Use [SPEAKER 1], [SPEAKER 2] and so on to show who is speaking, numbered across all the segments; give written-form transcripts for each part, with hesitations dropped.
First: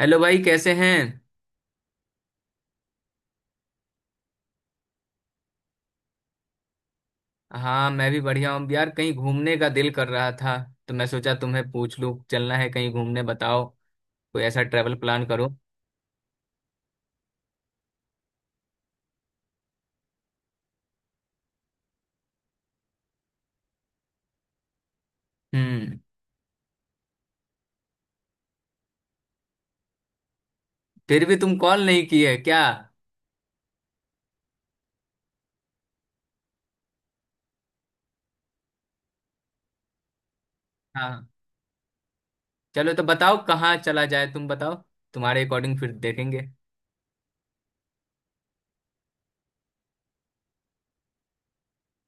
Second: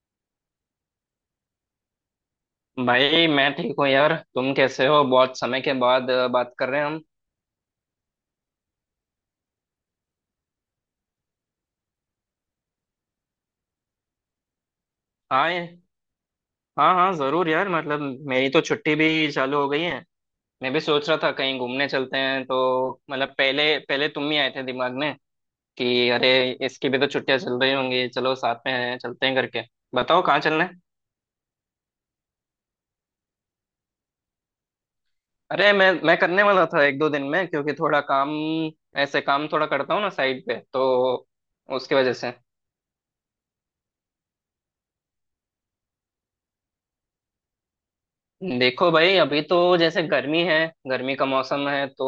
[SPEAKER 1] Hello भाई, कैसे हैं?
[SPEAKER 2] भाई मैं ठीक हूँ यार। तुम कैसे हो? बहुत समय के बाद बात कर रहे हैं हम।
[SPEAKER 1] हाँ, मैं भी बढ़िया हूँ यार। कहीं घूमने का दिल कर रहा था, तो मैं सोचा तुम्हें पूछ लूँ, चलना है कहीं घूमने? बताओ। कोई ऐसा ट्रेवल प्लान करो।
[SPEAKER 2] हाँ ये- हाँ हाँ, जरूर यार। मतलब मेरी तो छुट्टी भी चालू हो गई है। मैं भी सोच रहा था कहीं घूमने चलते हैं, तो मतलब पहले पहले तुम ही आए थे दिमाग में
[SPEAKER 1] हम्म।
[SPEAKER 2] कि अरे, इसकी भी तो छुट्टियां चल रही होंगी, चलो साथ में चलते हैं करके। बताओ कहाँ चलना है।
[SPEAKER 1] फिर भी तुम कॉल नहीं किए क्या?
[SPEAKER 2] अरे, मैं करने वाला था एक दो दिन में, क्योंकि थोड़ा काम, ऐसे काम थोड़ा करता हूँ ना साइड पे, तो
[SPEAKER 1] हाँ।
[SPEAKER 2] उसकी वजह से।
[SPEAKER 1] चलो, तो बताओ कहाँ चला जाए, तुम बताओ, तुम्हारे अकॉर्डिंग फिर देखेंगे।
[SPEAKER 2] देखो भाई, अभी तो जैसे गर्मी है, गर्मी का मौसम है, तो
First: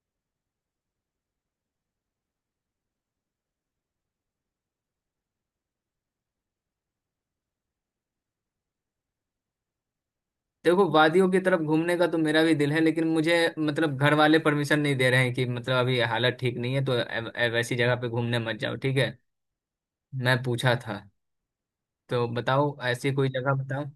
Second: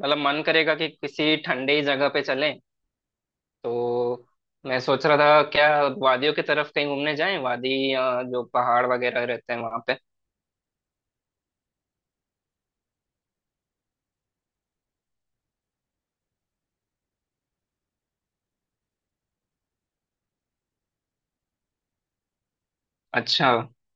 [SPEAKER 2] मतलब मन करेगा कि किसी ठंडे ही जगह पे चलें। तो मैं सोच रहा था क्या वादियों की तरफ कहीं घूमने जाएं, वादी या जो पहाड़ वगैरह रहते हैं वहां पे।
[SPEAKER 1] देखो, वादियों की तरफ घूमने का तो मेरा भी दिल है, लेकिन मुझे मतलब घर वाले परमिशन नहीं दे रहे हैं कि मतलब अभी हालत ठीक नहीं है, तो वैसी जगह पे घूमने मत जाओ, ठीक है। मैं पूछा था। तो बताओ, ऐसी कोई
[SPEAKER 2] अच्छा,
[SPEAKER 1] जगह बताओ।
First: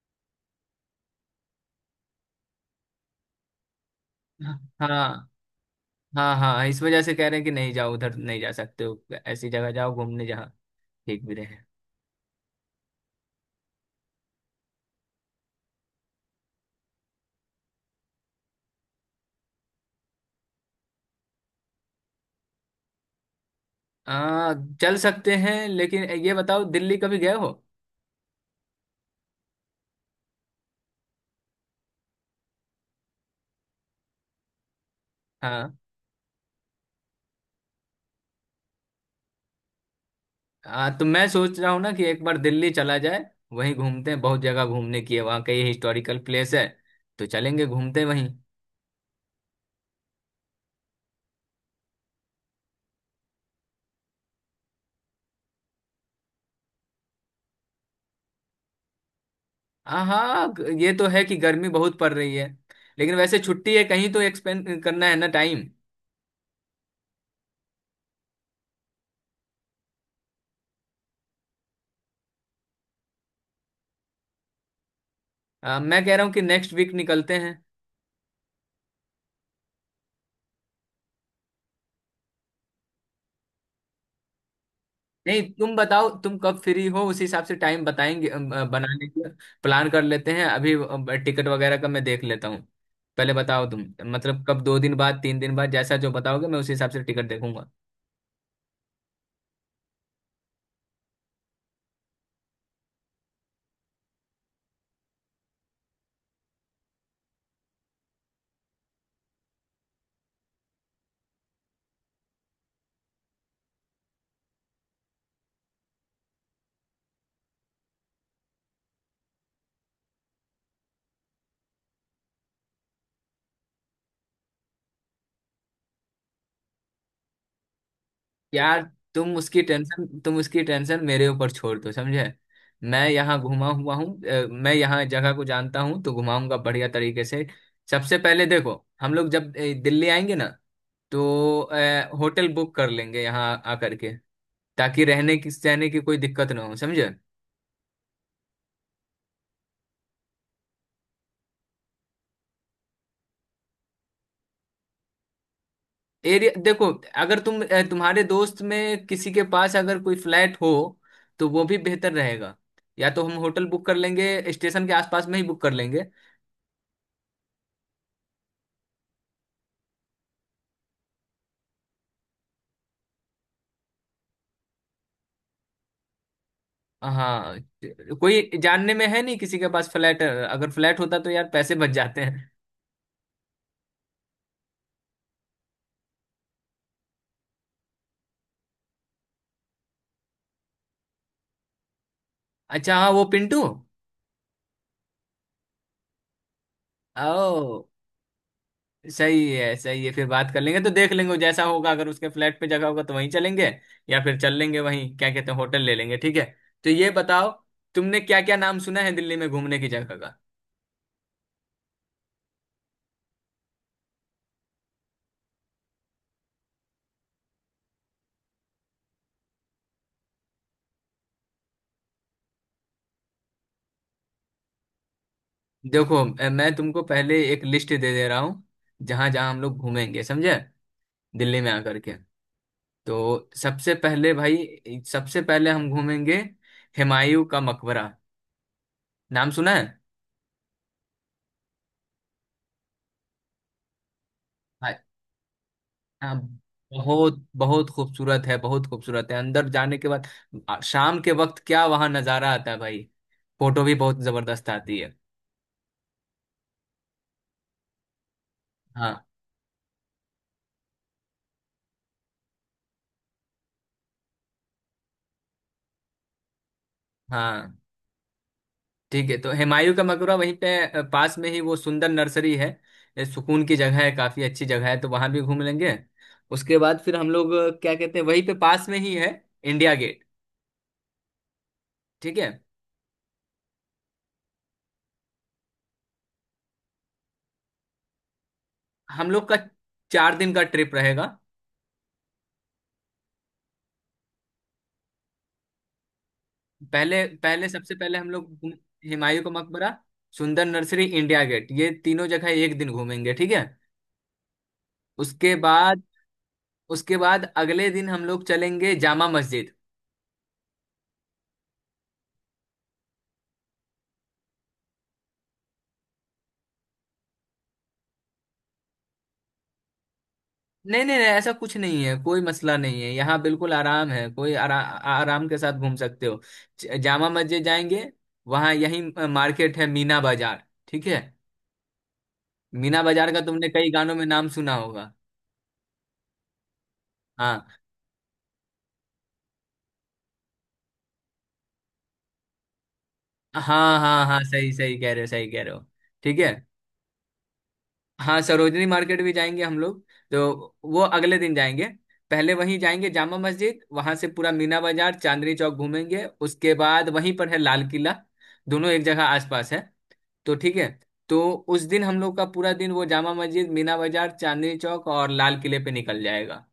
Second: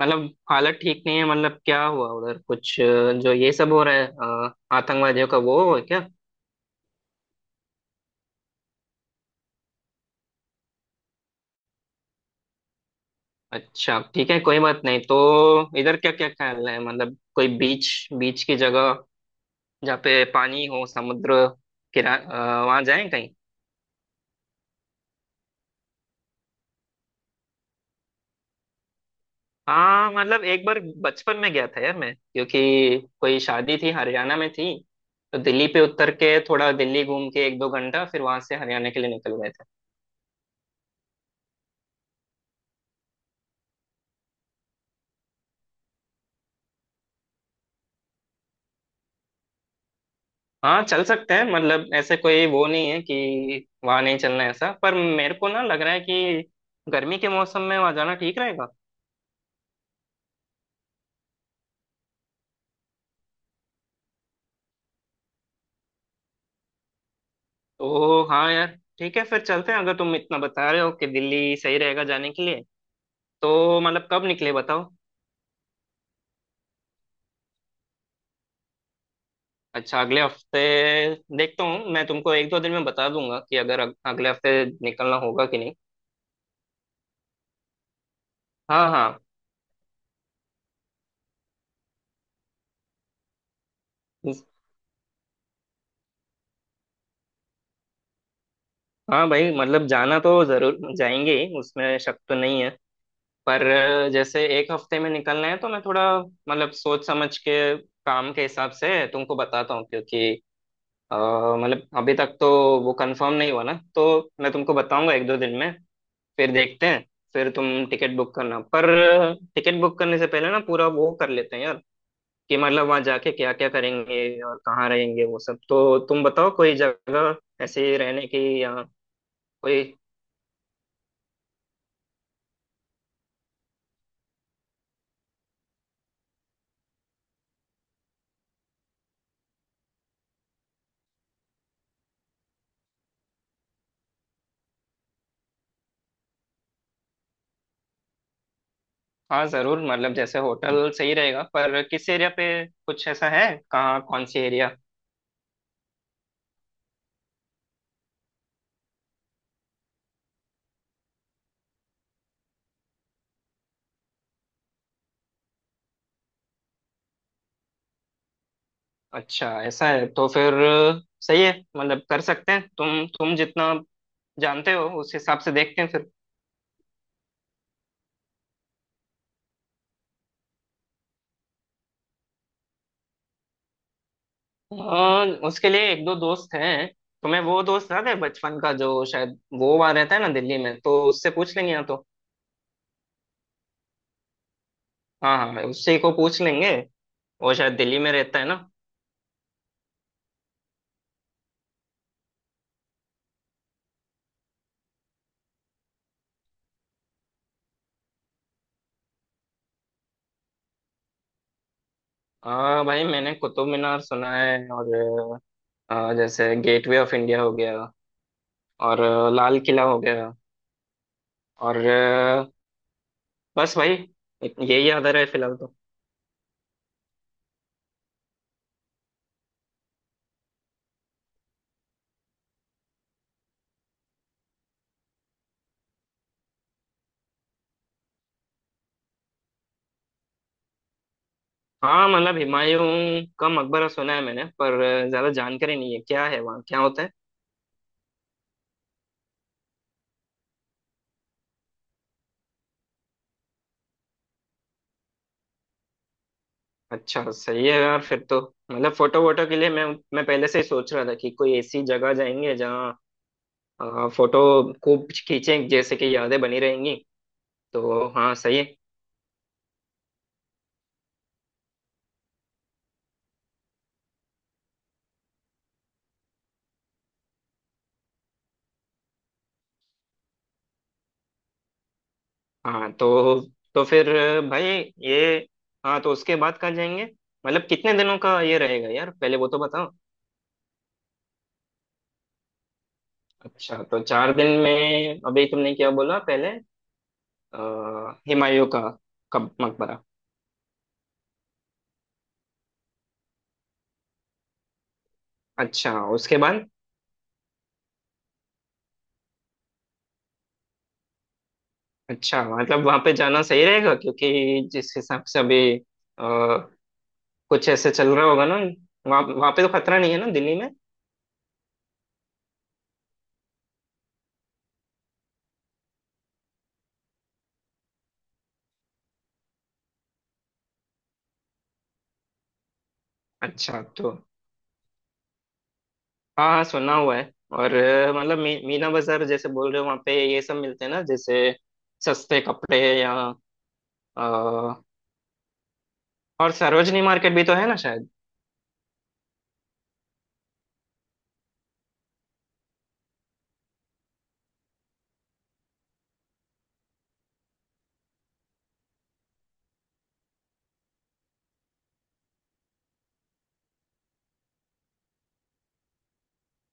[SPEAKER 2] मतलब हालत ठीक नहीं है? मतलब क्या हुआ उधर, कुछ जो ये सब हो रहा है,
[SPEAKER 1] हाँ,
[SPEAKER 2] आतंकवादियों का वो है क्या?
[SPEAKER 1] हाँ, हाँ, इस वजह से कह रहे हैं कि नहीं जाओ, उधर नहीं जा सकते हो। ऐसी जगह जाओ घूमने जहाँ ठीक भी रहे।
[SPEAKER 2] अच्छा, ठीक है कोई बात नहीं, तो इधर क्या क्या ख्याल है? मतलब कोई बीच, बीच की जगह जहाँ पे पानी हो, समुद्र किरा, वहां जाएं कहीं।
[SPEAKER 1] आ, चल सकते हैं, लेकिन ये बताओ, दिल्ली कभी गए हो?
[SPEAKER 2] हाँ, मतलब एक बार बचपन में गया था यार मैं, क्योंकि कोई शादी थी, हरियाणा में थी, तो दिल्ली
[SPEAKER 1] हाँ।
[SPEAKER 2] पे उतर के थोड़ा दिल्ली घूम के एक दो घंटा फिर वहां से हरियाणा के लिए निकल गए थे।
[SPEAKER 1] तो मैं सोच रहा हूँ ना कि एक बार दिल्ली चला जाए, वहीं घूमते हैं, बहुत जगह घूमने की है वहाँ, कई हिस्टोरिकल प्लेस है, तो चलेंगे, घूमते हैं वहीं।
[SPEAKER 2] हाँ चल सकते हैं, मतलब ऐसे कोई वो नहीं है कि वहां नहीं चलना है ऐसा, पर मेरे को ना लग रहा है कि गर्मी के मौसम में वहां जाना ठीक रहेगा।
[SPEAKER 1] हाँ, ये तो है कि गर्मी बहुत पड़ रही है, लेकिन वैसे छुट्टी है, कहीं तो एक्सपेंड करना है ना टाइम।
[SPEAKER 2] तो हाँ यार, ठीक है फिर चलते हैं। अगर तुम इतना बता रहे हो कि दिल्ली सही रहेगा जाने के लिए, तो मतलब कब निकले बताओ।
[SPEAKER 1] मैं कह रहा हूँ कि नेक्स्ट वीक निकलते हैं।
[SPEAKER 2] अच्छा, अगले हफ्ते? देखता हूँ, मैं तुमको एक दो दिन में बता दूंगा कि अगर अगले हफ्ते निकलना
[SPEAKER 1] नहीं,
[SPEAKER 2] होगा कि नहीं।
[SPEAKER 1] तुम बताओ तुम कब फ्री हो, उसी हिसाब से टाइम बताएंगे
[SPEAKER 2] हाँ
[SPEAKER 1] बनाने
[SPEAKER 2] हाँ।
[SPEAKER 1] के। प्लान कर लेते हैं अभी, टिकट वगैरह का मैं देख लेता हूँ। पहले बताओ तुम, मतलब
[SPEAKER 2] उस-
[SPEAKER 1] कब? 2 दिन बाद, 3 दिन बाद, जैसा जो बताओगे मैं उसी हिसाब से टिकट देखूंगा।
[SPEAKER 2] हाँ भाई, मतलब जाना तो जरूर जाएंगे ही, उसमें शक तो नहीं है। पर जैसे एक हफ्ते में निकलना है तो मैं थोड़ा मतलब सोच समझ के, काम के हिसाब से तुमको बताता हूँ, क्योंकि अ, मतलब अभी तक तो वो कंफर्म नहीं हुआ ना, तो मैं तुमको बताऊंगा एक दो दिन में, फिर देखते हैं। फिर तुम टिकट बुक करना, पर टिकट बुक करने से पहले ना पूरा वो कर लेते हैं यार कि मतलब वहां जाके क्या क्या करेंगे और कहाँ रहेंगे, वो सब तो तुम बताओ, कोई जगह ऐसे रहने की या
[SPEAKER 1] यार,
[SPEAKER 2] कोई।
[SPEAKER 1] तुम उसकी टेंशन मेरे ऊपर छोड़ दो, समझे? मैं यहाँ घुमा हुआ हूँ, मैं यहाँ जगह को जानता हूँ, तो घुमाऊंगा बढ़िया तरीके से। सबसे पहले देखो, हम लोग जब दिल्ली आएंगे ना, तो होटल बुक कर लेंगे यहाँ आकर के, ताकि रहने की सहने की कोई दिक्कत ना हो, समझे?
[SPEAKER 2] हाँ जरूर, मतलब जैसे होटल सही रहेगा, पर किस एरिया पे? कुछ ऐसा है कहाँ कौन सी एरिया?
[SPEAKER 1] एरिया देखो, अगर तुम तुम्हारे दोस्त में किसी के पास अगर कोई फ्लैट हो, तो वो भी बेहतर रहेगा, या तो हम होटल बुक कर लेंगे, स्टेशन के आसपास में ही बुक कर लेंगे।
[SPEAKER 2] अच्छा, ऐसा है तो फिर सही है। मतलब कर सकते हैं, तुम जितना जानते हो उस हिसाब से देखते हैं फिर।
[SPEAKER 1] हाँ, कोई जानने में है नहीं किसी के पास फ्लैट, अगर फ्लैट होता तो यार पैसे बच जाते हैं।
[SPEAKER 2] उसके लिए एक दो दोस्त हैं। तुम्हें वो दोस्त याद है बचपन का जो शायद वो वहां रहता है ना दिल्ली में? तो उससे पूछ लेंगे या तो।
[SPEAKER 1] अच्छा, हाँ, वो पिंटू।
[SPEAKER 2] हाँ हाँ, उसी को पूछ लेंगे। वो शायद
[SPEAKER 1] ओ।
[SPEAKER 2] दिल्ली में रहता है ना।
[SPEAKER 1] सही है, सही है, फिर बात कर लेंगे, तो देख लेंगे वो जैसा होगा, अगर उसके फ्लैट पे जगह होगा तो वहीं चलेंगे, या फिर चल लेंगे वहीं, क्या कहते हैं, होटल ले लेंगे, ठीक है। तो ये बताओ, तुमने क्या क्या नाम सुना है दिल्ली में घूमने की जगह का?
[SPEAKER 2] भाई, मैंने कुतुब मीनार सुना है, और जैसे गेटवे ऑफ इंडिया हो गया, और लाल किला हो गया, और बस भाई, यही याद आ रहा है फिलहाल तो।
[SPEAKER 1] देखो, मैं तुमको पहले एक लिस्ट दे दे रहा हूँ, जहां जहां हम लोग घूमेंगे, समझे, दिल्ली में आकर के। तो सबसे पहले भाई, सबसे पहले हम घूमेंगे हुमायूं का मकबरा, नाम सुना है?
[SPEAKER 2] हाँ, मतलब हुमायूं का मकबरा सुना है मैंने, पर
[SPEAKER 1] हाँ।
[SPEAKER 2] ज्यादा जानकारी नहीं है क्या
[SPEAKER 1] हाँ,
[SPEAKER 2] है वहाँ, क्या होता है।
[SPEAKER 1] बहुत बहुत खूबसूरत है, बहुत खूबसूरत है अंदर जाने के बाद। शाम के वक्त क्या वहां नजारा आता है भाई, फोटो भी बहुत जबरदस्त आती है।
[SPEAKER 2] अच्छा, सही है यार फिर तो। मतलब
[SPEAKER 1] हाँ,
[SPEAKER 2] फोटो वोटो के लिए मैं पहले से ही सोच रहा था कि कोई ऐसी जगह जाएंगे जहाँ फोटो खूब खींचे, जैसे कि यादें बनी रहेंगी।
[SPEAKER 1] हाँ।
[SPEAKER 2] तो हाँ सही है।
[SPEAKER 1] ठीक है, तो हुमायूं का मकबरा वहीं पे, पास में ही वो सुंदर नर्सरी है, ये सुकून की जगह है, काफी अच्छी जगह है, तो वहां भी घूम लेंगे। उसके बाद फिर हम लोग क्या कहते हैं, वहीं पे पास में ही है इंडिया गेट, ठीक है।
[SPEAKER 2] हाँ तो फिर भाई ये, हाँ तो उसके बाद कहाँ जाएंगे? मतलब कितने दिनों का ये रहेगा यार,
[SPEAKER 1] हम
[SPEAKER 2] पहले
[SPEAKER 1] लोग
[SPEAKER 2] वो
[SPEAKER 1] का
[SPEAKER 2] तो बताओ।
[SPEAKER 1] 4 दिन का ट्रिप रहेगा।
[SPEAKER 2] अच्छा, तो 4 दिन में अभी तुमने क्या बोला पहले?
[SPEAKER 1] पहले
[SPEAKER 2] अ,
[SPEAKER 1] पहले सबसे पहले हम लोग
[SPEAKER 2] हुमायूं का,
[SPEAKER 1] हुमायूं का
[SPEAKER 2] कब
[SPEAKER 1] मकबरा,
[SPEAKER 2] मकबरा?
[SPEAKER 1] सुंदर नर्सरी, इंडिया गेट, ये तीनों जगह एक दिन घूमेंगे, ठीक है। उसके
[SPEAKER 2] अच्छा
[SPEAKER 1] बाद
[SPEAKER 2] उसके बाद?
[SPEAKER 1] उसके बाद अगले दिन हम लोग चलेंगे जामा मस्जिद।
[SPEAKER 2] अच्छा, मतलब वहां पे जाना सही रहेगा क्योंकि जिस हिसाब से अभी अ, कुछ ऐसे चल रहा होगा ना, वहाँ वहाँ पे तो खतरा नहीं है ना दिल्ली में?
[SPEAKER 1] नहीं, नहीं, नहीं, ऐसा कुछ नहीं है, कोई मसला नहीं है यहाँ, बिल्कुल आराम है, कोई आराम के साथ घूम सकते हो। जामा मस्जिद जाएंगे, वहाँ यही मार्केट है, मीना बाजार, ठीक है। मीना बाजार का तुमने
[SPEAKER 2] अच्छा,
[SPEAKER 1] कई
[SPEAKER 2] तो
[SPEAKER 1] गानों में नाम सुना होगा।
[SPEAKER 2] हाँ हाँ सुना हुआ है। और
[SPEAKER 1] हाँ,
[SPEAKER 2] मतलब मीना बाजार जैसे बोल रहे हो, वहाँ पे ये सब मिलते हैं ना जैसे सस्ते कपड़े? या
[SPEAKER 1] हाँ, हाँ,
[SPEAKER 2] अ,
[SPEAKER 1] हाँ, सही सही कह रहे हो, सही कह रहे हो, ठीक है।
[SPEAKER 2] और सरोजनी मार्केट भी तो है ना शायद।
[SPEAKER 1] हाँ, सरोजनी मार्केट भी जाएंगे हम लोग, तो वो अगले दिन जाएंगे। पहले वहीं जाएंगे जामा मस्जिद, वहां से पूरा मीना बाजार, चांदनी चौक घूमेंगे, उसके बाद वहीं पर है लाल किला, दोनों एक जगह आसपास है, तो ठीक है। तो उस दिन हम लोग का पूरा दिन वो जामा मस्जिद, मीना बाजार, चांदनी चौक और लाल किले पे निकल जाएगा,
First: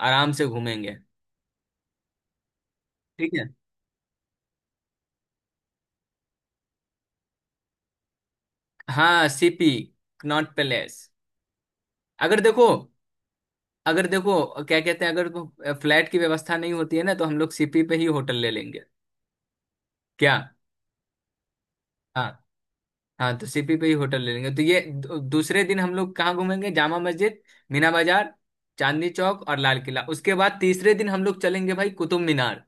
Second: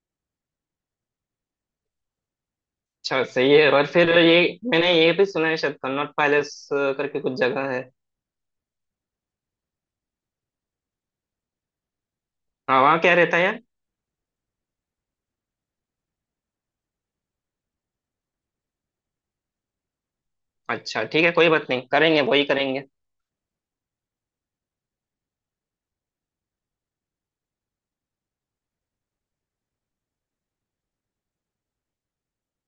[SPEAKER 1] आराम से घूमेंगे,
[SPEAKER 2] अच्छा
[SPEAKER 1] ठीक है।
[SPEAKER 2] सही है। और फिर ये, मैंने ये भी सुना है शायद कन्नॉट पैलेस करके कुछ जगह है।
[SPEAKER 1] हाँ, सीपी, कनॉट पैलेस। अगर देखो
[SPEAKER 2] हाँ, वहाँ क्या रहता है यार?
[SPEAKER 1] अगर देखो, क्या कहते हैं, अगर फ्लैट की व्यवस्था नहीं होती है ना, तो हम लोग सीपी पे ही होटल ले लेंगे, क्या।
[SPEAKER 2] अच्छा ठीक है, कोई बात नहीं, करेंगे
[SPEAKER 1] हाँ,
[SPEAKER 2] वही करेंगे।
[SPEAKER 1] हाँ, तो सीपी पे ही होटल ले लेंगे, तो ये दूसरे दिन हम लोग कहाँ घूमेंगे? जामा मस्जिद, मीना बाजार, चांदनी चौक और लाल किला। उसके बाद तीसरे दिन हम लोग चलेंगे भाई कुतुब मीनार।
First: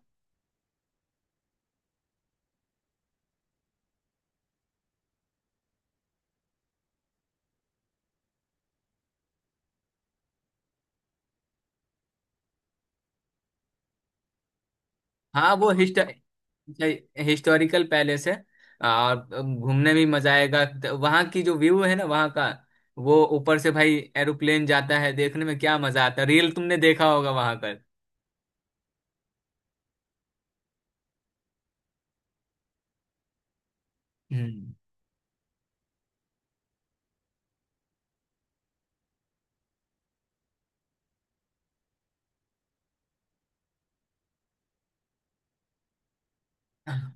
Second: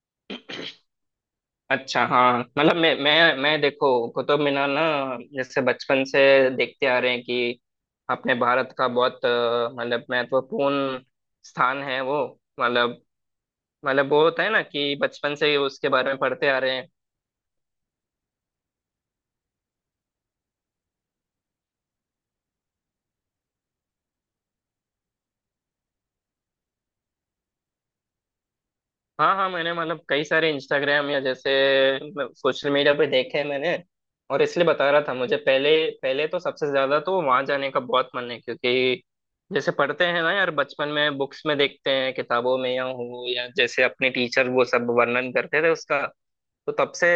[SPEAKER 2] अच्छा, हाँ मतलब मैं देखो, कुतुब मीनार ना, जैसे बचपन से देखते आ रहे हैं कि अपने भारत का बहुत मतलब महत्वपूर्ण स्थान है वो। मतलब मतलब वो होता है ना कि बचपन से
[SPEAKER 1] हाँ,
[SPEAKER 2] ही
[SPEAKER 1] वो
[SPEAKER 2] उसके
[SPEAKER 1] हिस्ट
[SPEAKER 2] बारे में पढ़ते आ रहे
[SPEAKER 1] अच्छा,
[SPEAKER 2] हैं।
[SPEAKER 1] हिस्टोरिकल पैलेस है, और घूमने में भी मजा आएगा, तो वहाँ की जो व्यू है ना वहाँ का, वो ऊपर से भाई एरोप्लेन जाता है, देखने में क्या मजा आता है, रियल! तुमने देखा होगा वहाँ का।
[SPEAKER 2] हाँ हाँ, मैंने मतलब कई सारे इंस्टाग्राम या जैसे सोशल मीडिया पे देखे हैं मैंने, और इसलिए
[SPEAKER 1] हम्म।
[SPEAKER 2] बता रहा था। मुझे पहले, पहले तो सबसे ज्यादा तो वहां जाने का बहुत मन है, क्योंकि जैसे पढ़ते हैं ना यार बचपन में बुक्स में, देखते हैं किताबों में या हो, या जैसे अपने टीचर वो सब वर्णन करते थे उसका। तो तब से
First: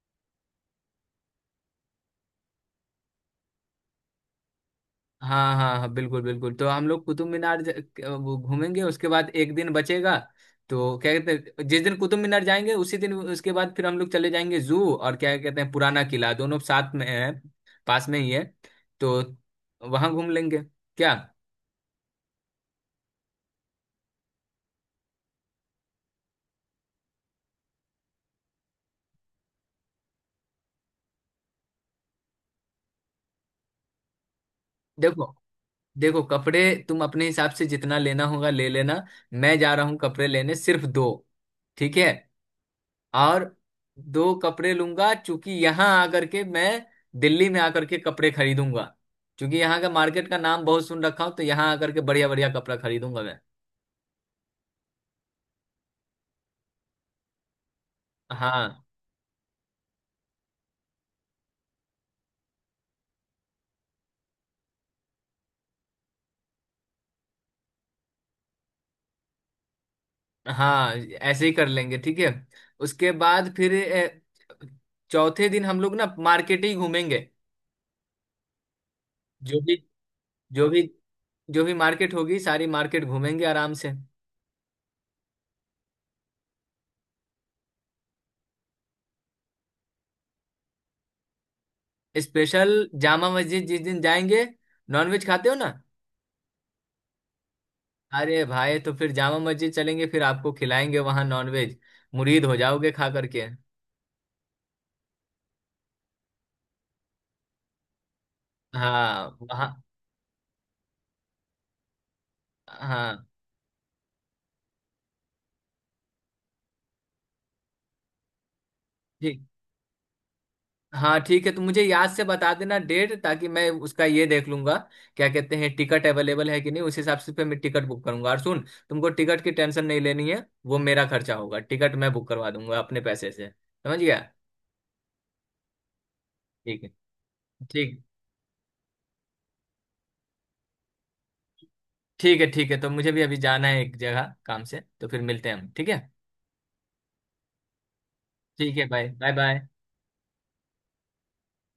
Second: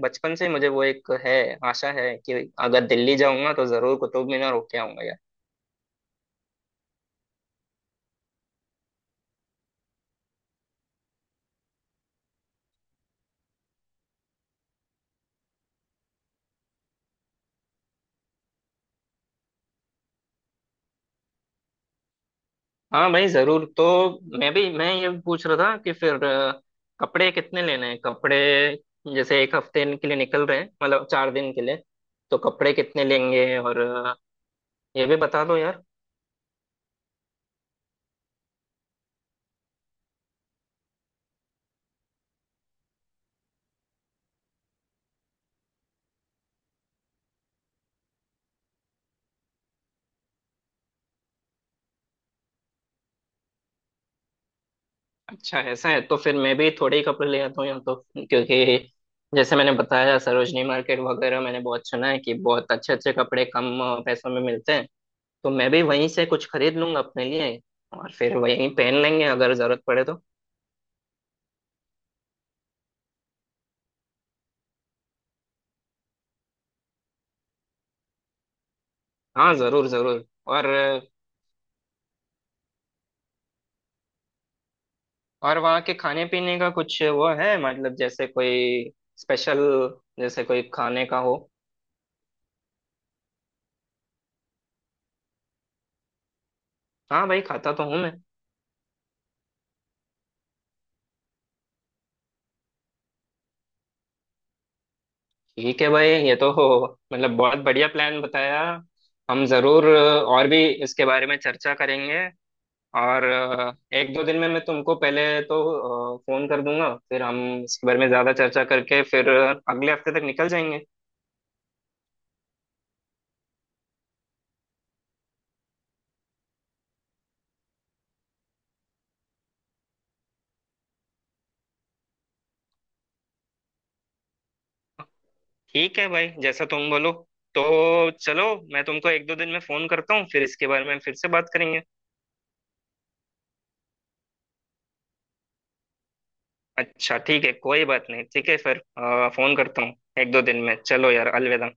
[SPEAKER 2] बचपन से ही मुझे वो एक है, आशा है कि अगर दिल्ली जाऊंगा तो जरूर कुतुब मीनार होके आऊंगा।
[SPEAKER 1] हाँ, हाँ, हाँ, बिल्कुल, बिल्कुल, तो हम लोग कुतुब मीनार वो घूमेंगे, उसके बाद एक दिन बचेगा। तो क्या कहते हैं, जिस दिन कुतुब मीनार जाएंगे, उसी दिन उसके बाद फिर हम लोग चले जाएंगे जू और क्या कहते हैं, पुराना किला, दोनों साथ में है, पास में ही है, तो वहां घूम लेंगे, क्या।
[SPEAKER 2] हाँ भाई जरूर। तो मैं ये पूछ रहा था कि फिर कपड़े कितने लेने हैं? कपड़े जैसे एक हफ्ते के लिए निकल रहे हैं, मतलब 4 दिन के लिए, तो कपड़े कितने लेंगे? और ये भी
[SPEAKER 1] देखो,
[SPEAKER 2] बता दो यार।
[SPEAKER 1] देखो, कपड़े तुम अपने हिसाब से जितना लेना होगा ले लेना, मैं जा रहा हूँ कपड़े लेने सिर्फ दो, ठीक है। और दो कपड़े लूंगा, चूंकि यहाँ आकर के मैं, दिल्ली में आकर के कपड़े खरीदूंगा, क्योंकि यहाँ का मार्केट का नाम बहुत सुन रखा हूँ, तो यहाँ आकर के बढ़िया बढ़िया कपड़ा खरीदूंगा मैं।
[SPEAKER 2] अच्छा, ऐसा है तो फिर मैं भी थोड़े ही कपड़े ले आता हूँ यहाँ तो, क्योंकि
[SPEAKER 1] हाँ,
[SPEAKER 2] जैसे मैंने बताया सरोजनी मार्केट वगैरह मैंने बहुत सुना है कि बहुत अच्छे अच्छे कपड़े कम पैसों में मिलते हैं। तो मैं भी वहीं से कुछ खरीद लूंगा अपने लिए, और फिर वहीं पहन लेंगे अगर जरूरत पड़े तो।
[SPEAKER 1] हाँ, ऐसे ही कर लेंगे, ठीक है। उसके बाद फिर चौथे दिन हम लोग ना मार्केट ही घूमेंगे,
[SPEAKER 2] हाँ
[SPEAKER 1] जो भी,
[SPEAKER 2] जरूर जरूर। और
[SPEAKER 1] जो भी, जो भी मार्केट होगी, सारी मार्केट घूमेंगे आराम से।
[SPEAKER 2] और वहाँ के खाने पीने का कुछ वो है? मतलब जैसे कोई स्पेशल, जैसे कोई खाने का हो?
[SPEAKER 1] स्पेशल, जामा मस्जिद जिस दिन जाएंगे, नॉनवेज खाते हो ना?
[SPEAKER 2] हाँ भाई, खाता तो हूँ मैं।
[SPEAKER 1] अरे भाई, तो फिर जामा मस्जिद चलेंगे, फिर आपको खिलाएंगे वहां नॉनवेज, मुरीद हो जाओगे खा करके।
[SPEAKER 2] ठीक है भाई, ये तो हो, मतलब बहुत बढ़िया प्लान बताया।
[SPEAKER 1] हाँ,
[SPEAKER 2] हम
[SPEAKER 1] वहाँ।
[SPEAKER 2] जरूर और भी इसके बारे में चर्चा करेंगे। और
[SPEAKER 1] हाँ,
[SPEAKER 2] एक दो दिन में मैं तुमको पहले तो फोन कर दूंगा, फिर हम इसके बारे में ज्यादा चर्चा करके फिर
[SPEAKER 1] ठीक।
[SPEAKER 2] अगले हफ्ते तक निकल जाएंगे।
[SPEAKER 1] हाँ ठीक है, तो मुझे याद से बता देना डेट, ताकि मैं उसका ये देख लूंगा, क्या कहते हैं, टिकट अवेलेबल है कि नहीं, उस हिसाब से फिर मैं टिकट बुक करूंगा। और सुन, तुमको टिकट की टेंशन नहीं लेनी है, वो मेरा खर्चा होगा, टिकट मैं बुक करवा दूंगा अपने पैसे से, समझ गया?
[SPEAKER 2] ठीक है भाई, जैसा
[SPEAKER 1] ठीक है।
[SPEAKER 2] तुम बोलो। तो
[SPEAKER 1] ठीक।
[SPEAKER 2] चलो, मैं तुमको एक दो दिन में फोन करता हूँ फिर इसके बारे में फिर से बात करेंगे।
[SPEAKER 1] ठीक है। ठीक है, तो मुझे भी अभी जाना है एक जगह काम से, तो फिर मिलते हैं हम, ठीक है।
[SPEAKER 2] अच्छा, ठीक है कोई बात नहीं। ठीक है,
[SPEAKER 1] ठीक
[SPEAKER 2] फिर
[SPEAKER 1] है, बाय, बाय,
[SPEAKER 2] फोन
[SPEAKER 1] बाय।
[SPEAKER 2] करता हूँ एक दो दिन में। चलो यार, अलविदा।